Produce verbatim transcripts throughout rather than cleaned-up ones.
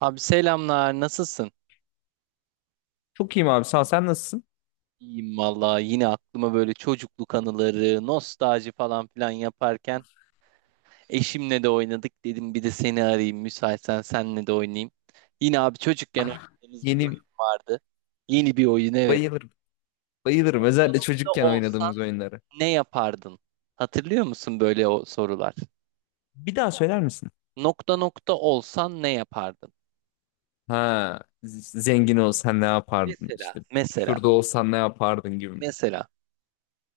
Abi selamlar, nasılsın? Çok iyiyim abi sağ ol. Sen nasılsın? İyiyim vallahi yine aklıma böyle çocukluk anıları, nostalji falan filan yaparken eşimle de oynadık dedim bir de seni arayayım müsaitsen senle de oynayayım. Yine abi çocukken Ah, oynadığımız bir oyun yeni vardı. Yeni bir oyun evet. bayılırım. Bayılırım. Özellikle Ne çocukken olsan oynadığımız oyunları. ne yapardın? Hatırlıyor musun böyle o sorular? Bir daha söyler misin? Nokta nokta olsan ne yapardın? Ha, z- zengin olsan ne yapardın? Mesela, İşte mesela, şurada olsan ne yapardın gibi. Mi? mesela.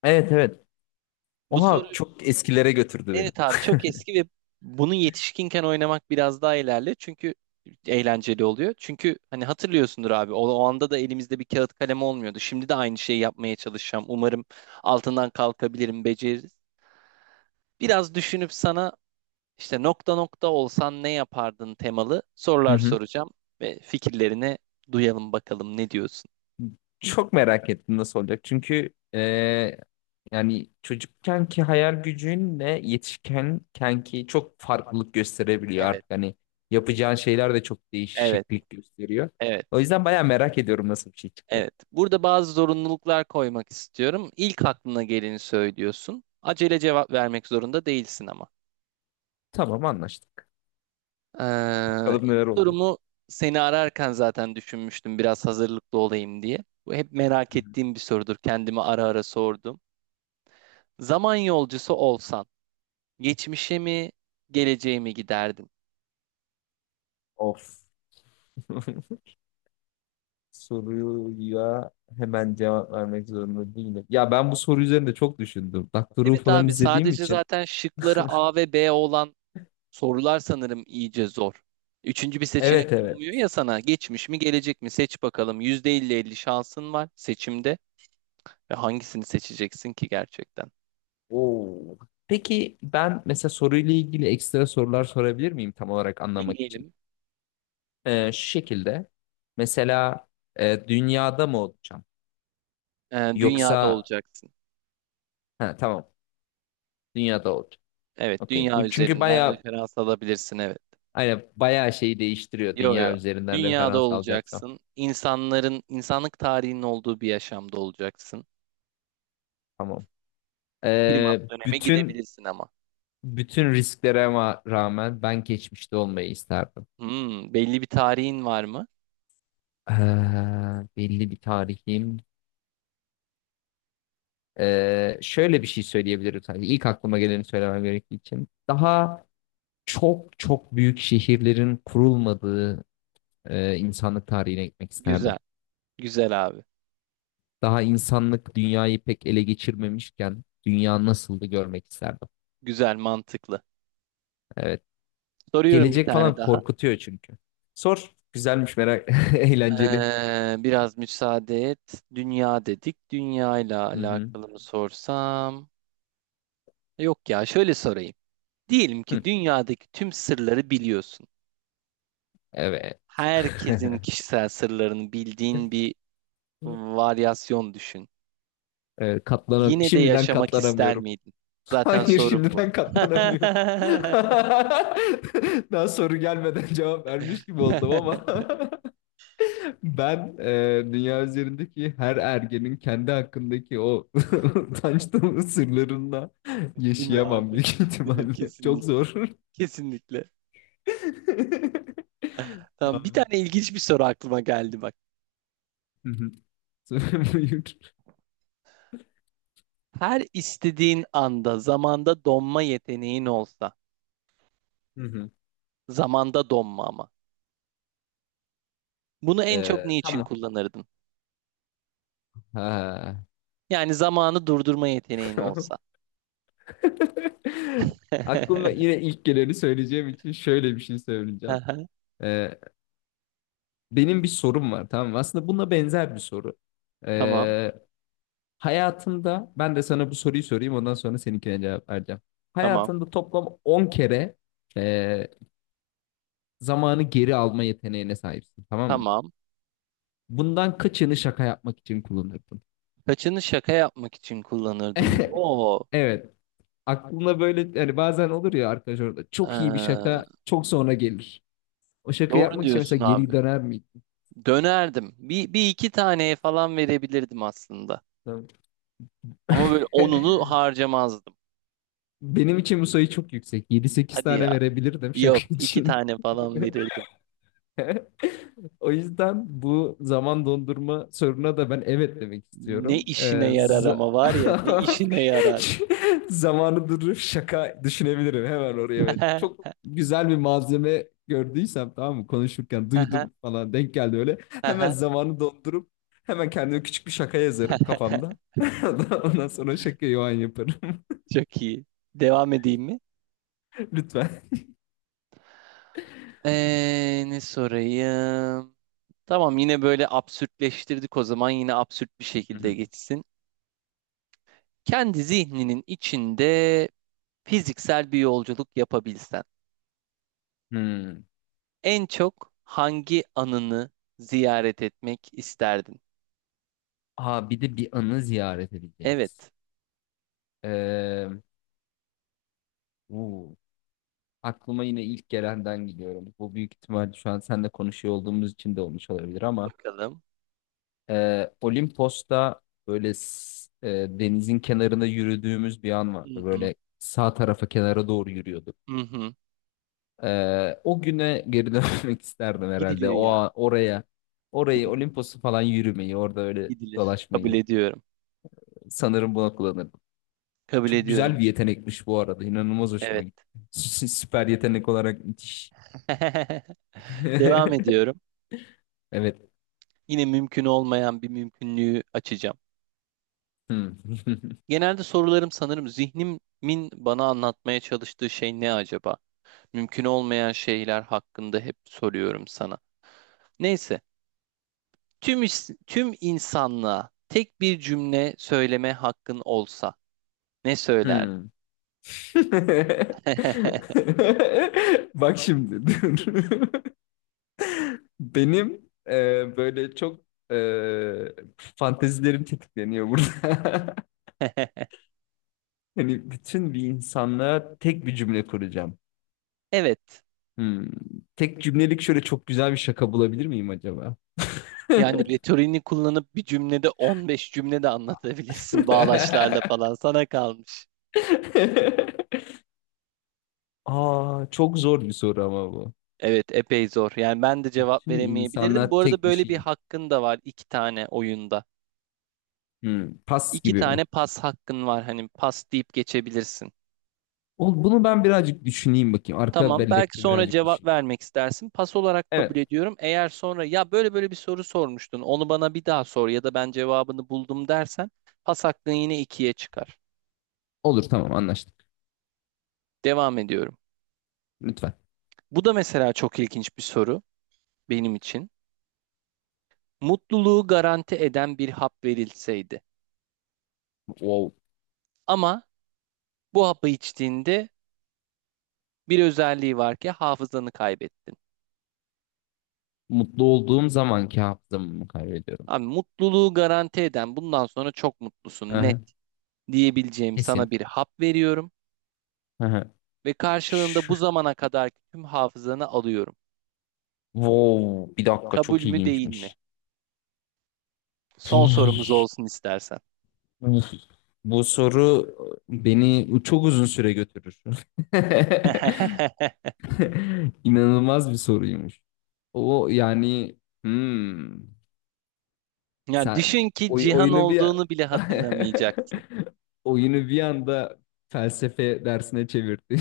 Evet, evet. Bu soru Oha çok eskilere götürdü beni. evet abi çok eski ve bunu yetişkinken oynamak biraz daha ilerli. Çünkü eğlenceli oluyor. Çünkü hani hatırlıyorsundur abi o, o anda da elimizde bir kağıt kalem olmuyordu. Şimdi de aynı şeyi yapmaya çalışacağım. Umarım altından kalkabilirim, beceririz. Biraz düşünüp sana işte nokta nokta olsan ne yapardın temalı Hı sorular hı. soracağım ve fikirlerini duyalım bakalım ne diyorsun? Çok merak ettim nasıl olacak. Çünkü e, yani çocukkenki hayal gücünle yetişkenkenki çok farklılık gösterebiliyor Evet, artık. Hani yapacağın şeyler de çok evet, değişiklik gösteriyor. evet. O yüzden bayağı merak ediyorum nasıl bir şey çıkacak. Evet, burada bazı zorunluluklar koymak istiyorum. İlk aklına geleni söylüyorsun. Acele cevap vermek zorunda değilsin ama. Tamam, anlaştık. Ee, Bakalım ilk neler oldu. sorumu seni ararken zaten düşünmüştüm biraz hazırlıklı olayım diye. Bu hep merak ettiğim bir sorudur. Kendime ara ara sordum. Zaman yolcusu olsan geçmişe mi geleceğe mi giderdin? Of. Soruya hemen cevap vermek zorunda değilim. Ya ben bu soru üzerinde çok düşündüm. Doctor Who Evet falan abi izlediğim sadece için. zaten şıkları A ve B olan sorular sanırım iyice zor. Üçüncü bir seçenek Evet, evet. sunmuyor ya sana. Geçmiş mi, gelecek mi? Seç bakalım, yüzde elli elli şansın var seçimde. Ve hangisini seçeceksin ki gerçekten? Oo. Peki ben mesela soruyla ilgili ekstra sorular sorabilir miyim tam olarak anlamak için? Deneyelim. Ee, şu şekilde mesela e, dünyada mı olacağım? Ee, dünyada Yoksa olacaksın. ha, tamam, dünyada olacağım. Evet, Okey. dünya Bu çünkü üzerinden bayağı referans alabilirsin. Evet. hani bayağı şeyi değiştiriyor Yo yo. dünya üzerinden Dünyada referans alacaksam. olacaksın. İnsanların, insanlık tarihinin olduğu bir yaşamda olacaksın. Tamam. Primat Ee, döneme bütün gidebilirsin ama. bütün risklere ma- rağmen ben geçmişte olmayı isterdim. Hmm, belli bir tarihin var mı? Ee, Belli bir tarihim Ee, şöyle bir şey söyleyebilirim sadece. İlk aklıma geleni söylemem gerektiği için. Daha çok çok büyük şehirlerin kurulmadığı e, insanlık tarihine gitmek isterdim. Güzel. Güzel abi. Daha insanlık dünyayı pek ele geçirmemişken dünya nasıldı görmek isterdim. Güzel, mantıklı. Evet. Soruyorum bir Gelecek tane falan daha. korkutuyor çünkü. Sor. Güzelmiş merak. Eğlenceli. Ee, biraz müsaade et. Dünya dedik. Dünya ile Hı hı. alakalı mı sorsam? Yok ya, şöyle sorayım. Diyelim ki Hı. dünyadaki tüm sırları biliyorsun. Evet. Herkesin kişisel sırlarını bildiğin bir varyasyon düşün. Ee, katlanam Yine de şimdiden yaşamak ister katlanamıyorum. miydin? Zaten Hayır, sorun bu. şimdiden katlanamıyorum. Daha soru gelmeden cevap vermiş gibi oldum ama ben e, dünya üzerindeki her ergenin kendi hakkındaki o utanç dolu sırlarında Değil mi yaşayamam abi? büyük Değil mi? ihtimalle. Çok Kesinlikle. zor. Kesinlikle. Ha. Tamam, bir tane ilginç bir soru aklıma geldi bak. Hı hı. Buyur. Her istediğin anda zamanda donma yeteneğin olsa, Hı hı. zamanda donma ama. Bunu en çok Ee, niçin Tamam. kullanırdın? Ha. Yani zamanı durdurma yeteneğin olsa. Aklıma yine ilk geleni söyleyeceğim için şöyle bir şey söyleyeceğim. Aha, Ee, Benim bir sorum var, tamam mı? Aslında buna benzer bir soru. tamam, Ee, Hayatında ben de sana bu soruyu sorayım, ondan sonra seninkine cevap vereceğim. tamam, Hayatında toplam on kere e, zamanı geri alma yeteneğine sahipsin, tamam mı? tamam. Bundan kaçını şaka yapmak için kullanırdın? Kaçını şaka yapmak için kullanırdım. Oo, Evet. Aklına böyle hani bazen olur ya arkadaş, orada çok iyi bir ee, şaka çok sonra gelir. O şaka doğru yapmak için diyorsun mesela geri abi. döner miydin? Dönerdim. Bir, bir iki taneye falan verebilirdim aslında. Tamam. Ama böyle onunu harcamazdım. Benim için bu sayı çok yüksek. Yedi sekiz Hadi tane ya. verebilirdim şaka Yok, iki için. tane falan verirdim. O yüzden bu zaman dondurma soruna da ben evet demek Ne istiyorum. Ee, işine yarar ama za- var ya ne işine yarar. Zamanı durup şaka düşünebilirim hemen oraya. Ben. Çok güzel bir malzeme gördüysem, tamam mı, konuşurken duydum falan, denk geldi öyle. Hemen zamanı dondurup hemen kendime küçük bir şaka yazarım kafamda. Ondan sonra şakayı o an yaparım. Çok iyi. Devam edeyim mi? Lütfen. Ee, ne sorayım? Tamam yine böyle absürtleştirdik o zaman yine absürt bir Hı şekilde hı. geçsin. Kendi zihninin içinde fiziksel bir yolculuk yapabilsen Hmm. en çok hangi anını ziyaret etmek isterdin? Aa, bir de bir anı ziyaret edeceğiz. Evet. Ee, uu, Aklıma yine ilk gelenden gidiyorum. Bu büyük ihtimal şu an seninle konuşuyor olduğumuz için de olmuş olabilir ama Bakalım. e, Olimpos'ta böyle s- e, denizin kenarında yürüdüğümüz bir an Hı vardı. hı. Böyle sağ tarafa kenara doğru yürüyorduk. Hı hı. E, o güne geri dönmek isterdim herhalde. Gidilir O ya. A- oraya, orayı Gidilir. Olimpos'u falan yürümeyi, orada öyle Gidilir. Kabul dolaşmayı ediyorum. sanırım buna kullanırdım. Kabul Çok güzel ediyorum. bir yetenekmiş bu arada. İnanılmaz hoşuma gitti. Evet. Süper yetenek olarak müthiş. Devam ediyorum. Evet. Yine mümkün olmayan bir mümkünlüğü açacağım. Hmm. Genelde sorularım sanırım zihnimin bana anlatmaya çalıştığı şey ne acaba? Mümkün olmayan şeyler hakkında hep soruyorum sana. Neyse, tüm is- tüm insanlığa tek bir cümle söyleme hakkın olsa ne söylerdin? Hmm. Bak şimdi dur. Benim e, böyle çok e, fantezilerim tetikleniyor burada. Hani bütün bir insanla tek bir cümle kuracağım. Evet. Hmm. Tek cümlelik şöyle çok güzel bir şaka bulabilir miyim acaba? Yani retorini kullanıp bir cümlede on beş cümle de anlatabilirsin bağlaçlarla falan sana kalmış. Aa, çok zor bir soru ama bu. Evet, epey zor. Yani ben de cevap Bütün veremeyebilirdim. Bu insanlar arada tek bir böyle bir şey. hakkın da var iki tane oyunda. Hmm, pas İki gibi mi? tane pas hakkın var. Hani pas deyip geçebilirsin. Ol- Bunu ben birazcık düşüneyim bakayım. Arka Tamam, belki bellekte sonra birazcık cevap düşüneyim. vermek istersin. Pas olarak kabul Evet. ediyorum. Eğer sonra ya böyle böyle bir soru sormuştun, onu bana bir daha sor ya da ben cevabını buldum dersen pas hakkın yine ikiye çıkar. Olur, tamam, anlaştık. Devam ediyorum. Lütfen. Bu da mesela çok ilginç bir soru benim için. Mutluluğu garanti eden bir hap verilseydi. Wow. Ama bu hapı içtiğinde bir özelliği var ki hafızanı kaybettin. Mutlu olduğum zamanki hafızamı mı kaybediyorum? Abi mutluluğu garanti eden bundan sonra çok mutlusun net Aha, diyebileceğim kesin. sana bir hap veriyorum Aha. ve karşılığında Şu. bu zamana kadar tüm hafızanı alıyorum. Wow. Bir dakika, Kabul çok mü değil mi? ilginçmiş. Son sorumuz olsun istersen. Uf, bu soru beni çok uzun süre götürür. İnanılmaz bir soruymuş. O yani hmm. Ya Sen düşün ki oy- Cihan oyunu bir olduğunu bile hatırlamayacaksın. oyunu bir anda felsefe dersine çevirdin.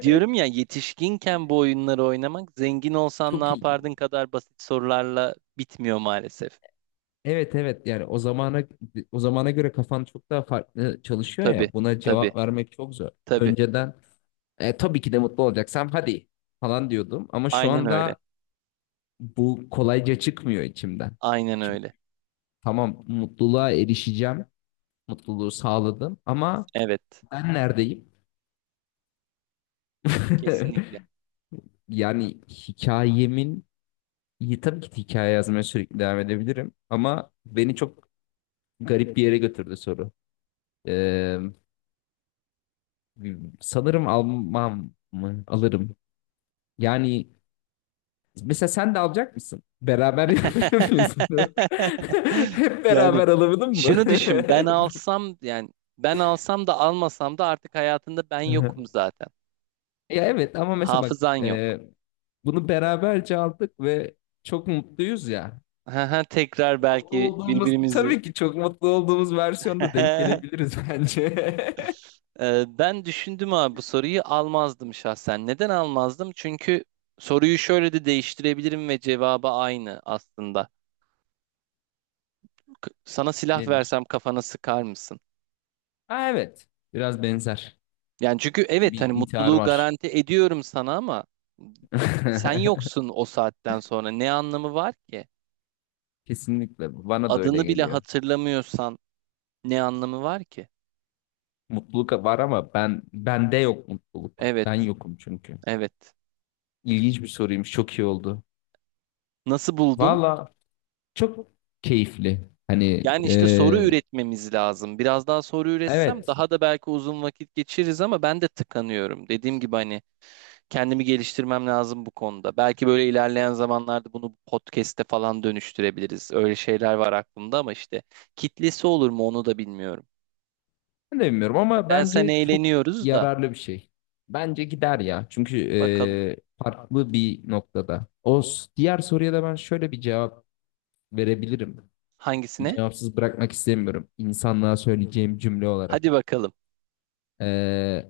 Diyorum ya yetişkinken bu oyunları oynamak zengin olsan ne Çok iyi. yapardın kadar basit sorularla bitmiyor maalesef. Evet, evet, yani o zamana o zamana göre kafan çok daha farklı çalışıyor Tabii, ya, buna tabii, cevap vermek çok zor. tabii. Önceden "E, tabii ki de mutlu olacaksam hadi falan diyordum ama şu Aynen öyle. anda bu kolayca çıkmıyor içimden. Aynen Çünkü öyle. tamam, mutluluğa erişeceğim, mutluluğu sağladım ama Evet. ben neredeyim? Kesinlikle. Yani hikayemin iyi, tabii ki hikaye yazmaya sürekli devam edebilirim ama beni çok garip bir yere götürdü soru. Ee, Sanırım almam mı? Alırım. Yani mesela sen de alacak mısın? Beraber yapıyorsun. Hep Yani beraber alamadın mı? şunu düşün ben alsam yani ben alsam da almasam da artık hayatında ben Hı yokum hı. zaten. Ya evet, ama mesela bak, Hafızan yok. e, bunu beraberce aldık ve çok mutluyuz ya. Tekrar Mutlu belki olduğumuz, birbirimizi. tabii ki çok mutlu olduğumuz versiyonda denk gelebiliriz bence. Ee, Ben düşündüm abi bu soruyu almazdım şahsen. Neden almazdım? Çünkü soruyu şöyle de değiştirebilirim ve cevabı aynı aslında. K- Sana silah Nedir? versem kafana sıkar mısın? Ha evet. Biraz benzer. Yani çünkü Bir, evet bir hani intihar mutluluğu var. garanti ediyorum sana ama sen yoksun o saatten sonra ne anlamı var ki? Kesinlikle bana da öyle Adını bile geliyor. hatırlamıyorsan ne anlamı var ki? Mutluluk var ama ben, bende yok mutluluk. Ben Evet, yokum çünkü. evet. İlginç bir soruymuş. Çok iyi oldu. Nasıl buldun? Valla çok keyifli. Hani Yani işte soru e, üretmemiz lazım. Biraz daha soru üretsem evet. daha da belki uzun vakit geçiririz ama ben de tıkanıyorum. Dediğim gibi hani kendimi geliştirmem lazım bu konuda. Belki böyle ilerleyen zamanlarda bunu podcast'e falan dönüştürebiliriz. Öyle şeyler var aklımda ama işte kitlesi olur mu onu da bilmiyorum. Ben de bilmiyorum ama Ben sen bence çok eğleniyoruz da yararlı bir şey. Bence gider ya. Çünkü bakalım e, farklı bir noktada. O s- diğer soruya da ben şöyle bir cevap verebilirim. hangisine? Cevapsız bırakmak istemiyorum. İnsanlığa söyleyeceğim cümle olarak. Hadi bakalım. E,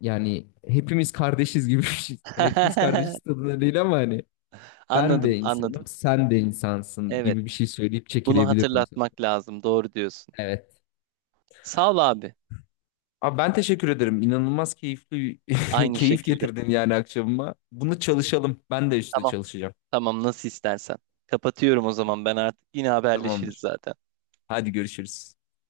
yani hepimiz kardeşiz gibi bir şey. Yani hepimiz kardeşiz tadında değil ama hani ben Anladım, de insanım, anladım. sen de insansın gibi bir Evet. şey söyleyip Bunu çekilebilirdim sanırım. hatırlatmak lazım. Doğru diyorsun. Evet. Sağ ol abi. Abi ben teşekkür ederim. İnanılmaz keyifli Aynı keyif şekilde. getirdin yani akşamıma. Bunu çalışalım. Ben de işte Tamam. çalışacağım. Tamam nasıl istersen. Kapatıyorum o zaman ben artık. Yine haberleşiriz Tamamdır. zaten. Hadi görüşürüz.